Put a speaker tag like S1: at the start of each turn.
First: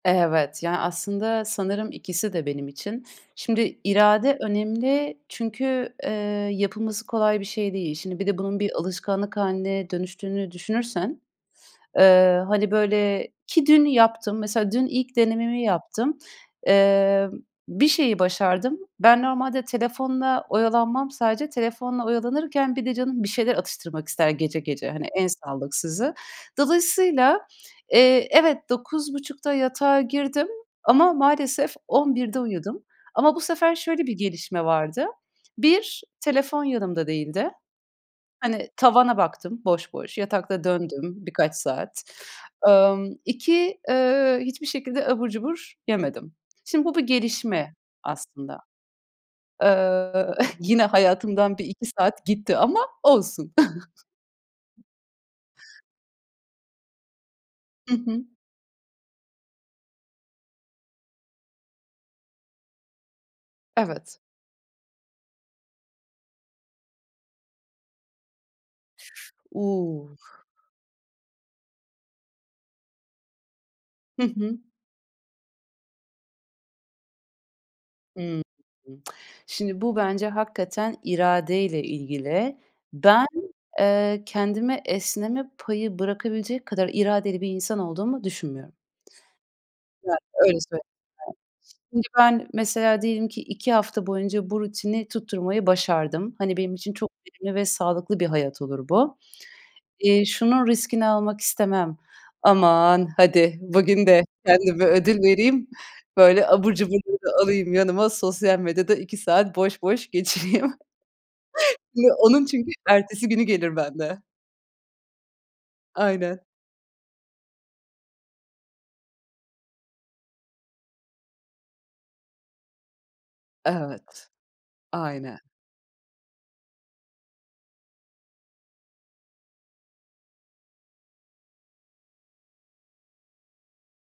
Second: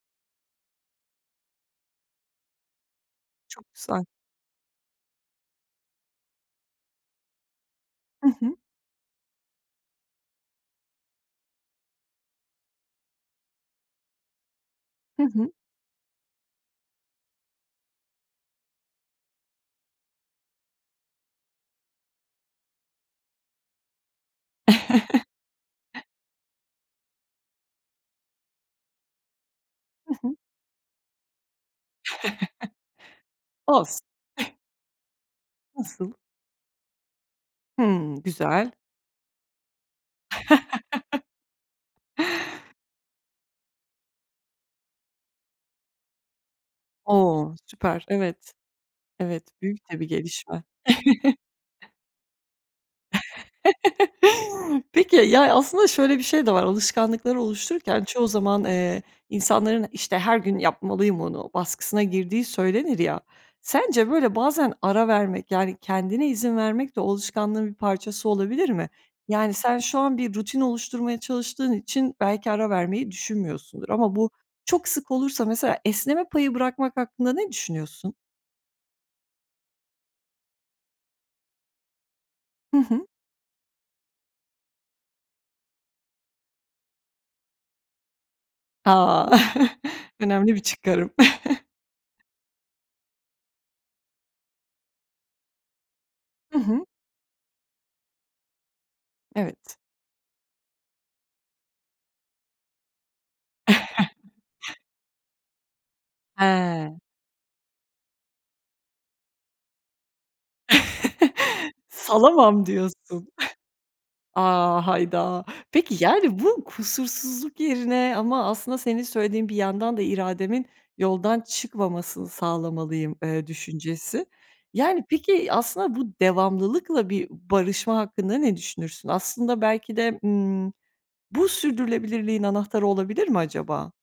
S1: Evet. Ya, aslında sanırım ikisi de benim için.
S2: Çok
S1: Şimdi
S2: güzel.
S1: irade önemli çünkü, eee, yapılması kolay bir şey değil. Şimdi bir
S2: Hı
S1: de
S2: hı.
S1: bunun bir alışkanlık hâline dönüştüğünü düşünürsen, eee, hani böyle ki dün yaptım, mesela dün ilk
S2: Hı hı.
S1: denememi yaptım, eee, bir şeyi başardım. Ben normalde telefonla oyalanmam sadece, telefonla oyalanırken bir de canım bir şeyler atıştırmak ister gece gece, hani en sağlıksızı. Dolayısıyla, eee, evet 9:30'da yatağa
S2: Hı hı.
S1: girdim ama maalesef 11'de uyudum ama bu sefer
S2: Olsun.
S1: şöyle bir gelişme vardı. 1
S2: Nasıl?
S1: telefon yanımda değildi.
S2: Hımm.
S1: Hani
S2: Güzel.
S1: tavana baktım boş boş, yatakta döndüm birkaç saat. Imm, 2 eee, hiçbir şekilde abur cubur yemedim. Şimdi bu bir
S2: O.
S1: gelişme
S2: Süper, evet.
S1: aslında.
S2: Evet. Büyük de bir
S1: Iıı,
S2: gelişme.
S1: yine hayatımdan bir 2 saat gitti ama olsun.
S2: Peki, ya, aslında şöyle bir şey de var alışkanlıkları
S1: Hı
S2: oluştururken
S1: hı.
S2: çoğu zaman, eee, insanların, işte, her gün yapmalıyım onu baskısına girdiği söylenir ya sence
S1: Evet.
S2: böyle bazen ara vermek, yani kendine izin vermek de, o alışkanlığın bir parçası olabilir mi? Yani, sen şu
S1: U!
S2: an bir rutin oluşturmaya çalıştığın için belki ara vermeyi düşünmüyorsundur ama
S1: Hı
S2: bu
S1: hı.
S2: çok sık olursa mesela esneme payı bırakmak hakkında ne düşünüyorsun?
S1: Hıı hı. Şimdi bu bence hakikaten iradeyle ilgili.
S2: Hı hı.
S1: Ben, eee, kendime esneme payı bırakabilecek kadar iradeli bir insan olduğumu düşünmüyorum.
S2: A!
S1: Yani,
S2: Önemli bir
S1: öyle söyleyeyim, yani.
S2: çıkarım.
S1: Şimdi ben mesela diyelim ki 2 hafta boyunca bu rutini tutturmayı başardım. Hani
S2: Hı
S1: benim
S2: hı.
S1: için çok verimli ve sağlıklı bir hayat olur bu.
S2: Evet.
S1: Eee, şunun riskini almak istemem. Aman hadi bugün de kendime ödül vereyim. Böyle abur
S2: He.
S1: cuburları alayım yanıma, sosyal medyada 2 saat boş boş geçiriyim. Onun
S2: Salamam
S1: çünkü
S2: diyorsun.
S1: ertesi günü gelir bende.
S2: A, hayda. Peki yani,
S1: Aynen.
S2: bu kusursuzluk yerine ama aslında senin söylediğin bir yandan da irademin yoldan çıkmamasını sağlamalıyım, ııı, düşüncesi.
S1: Evet,
S2: Yani,
S1: aynen.
S2: peki aslında bu devamlılıkla bir barışma hakkında ne düşünürsün? Aslında belki de, ımm, bu sürdürülebilirliğin anahtarı olabilir mi acaba?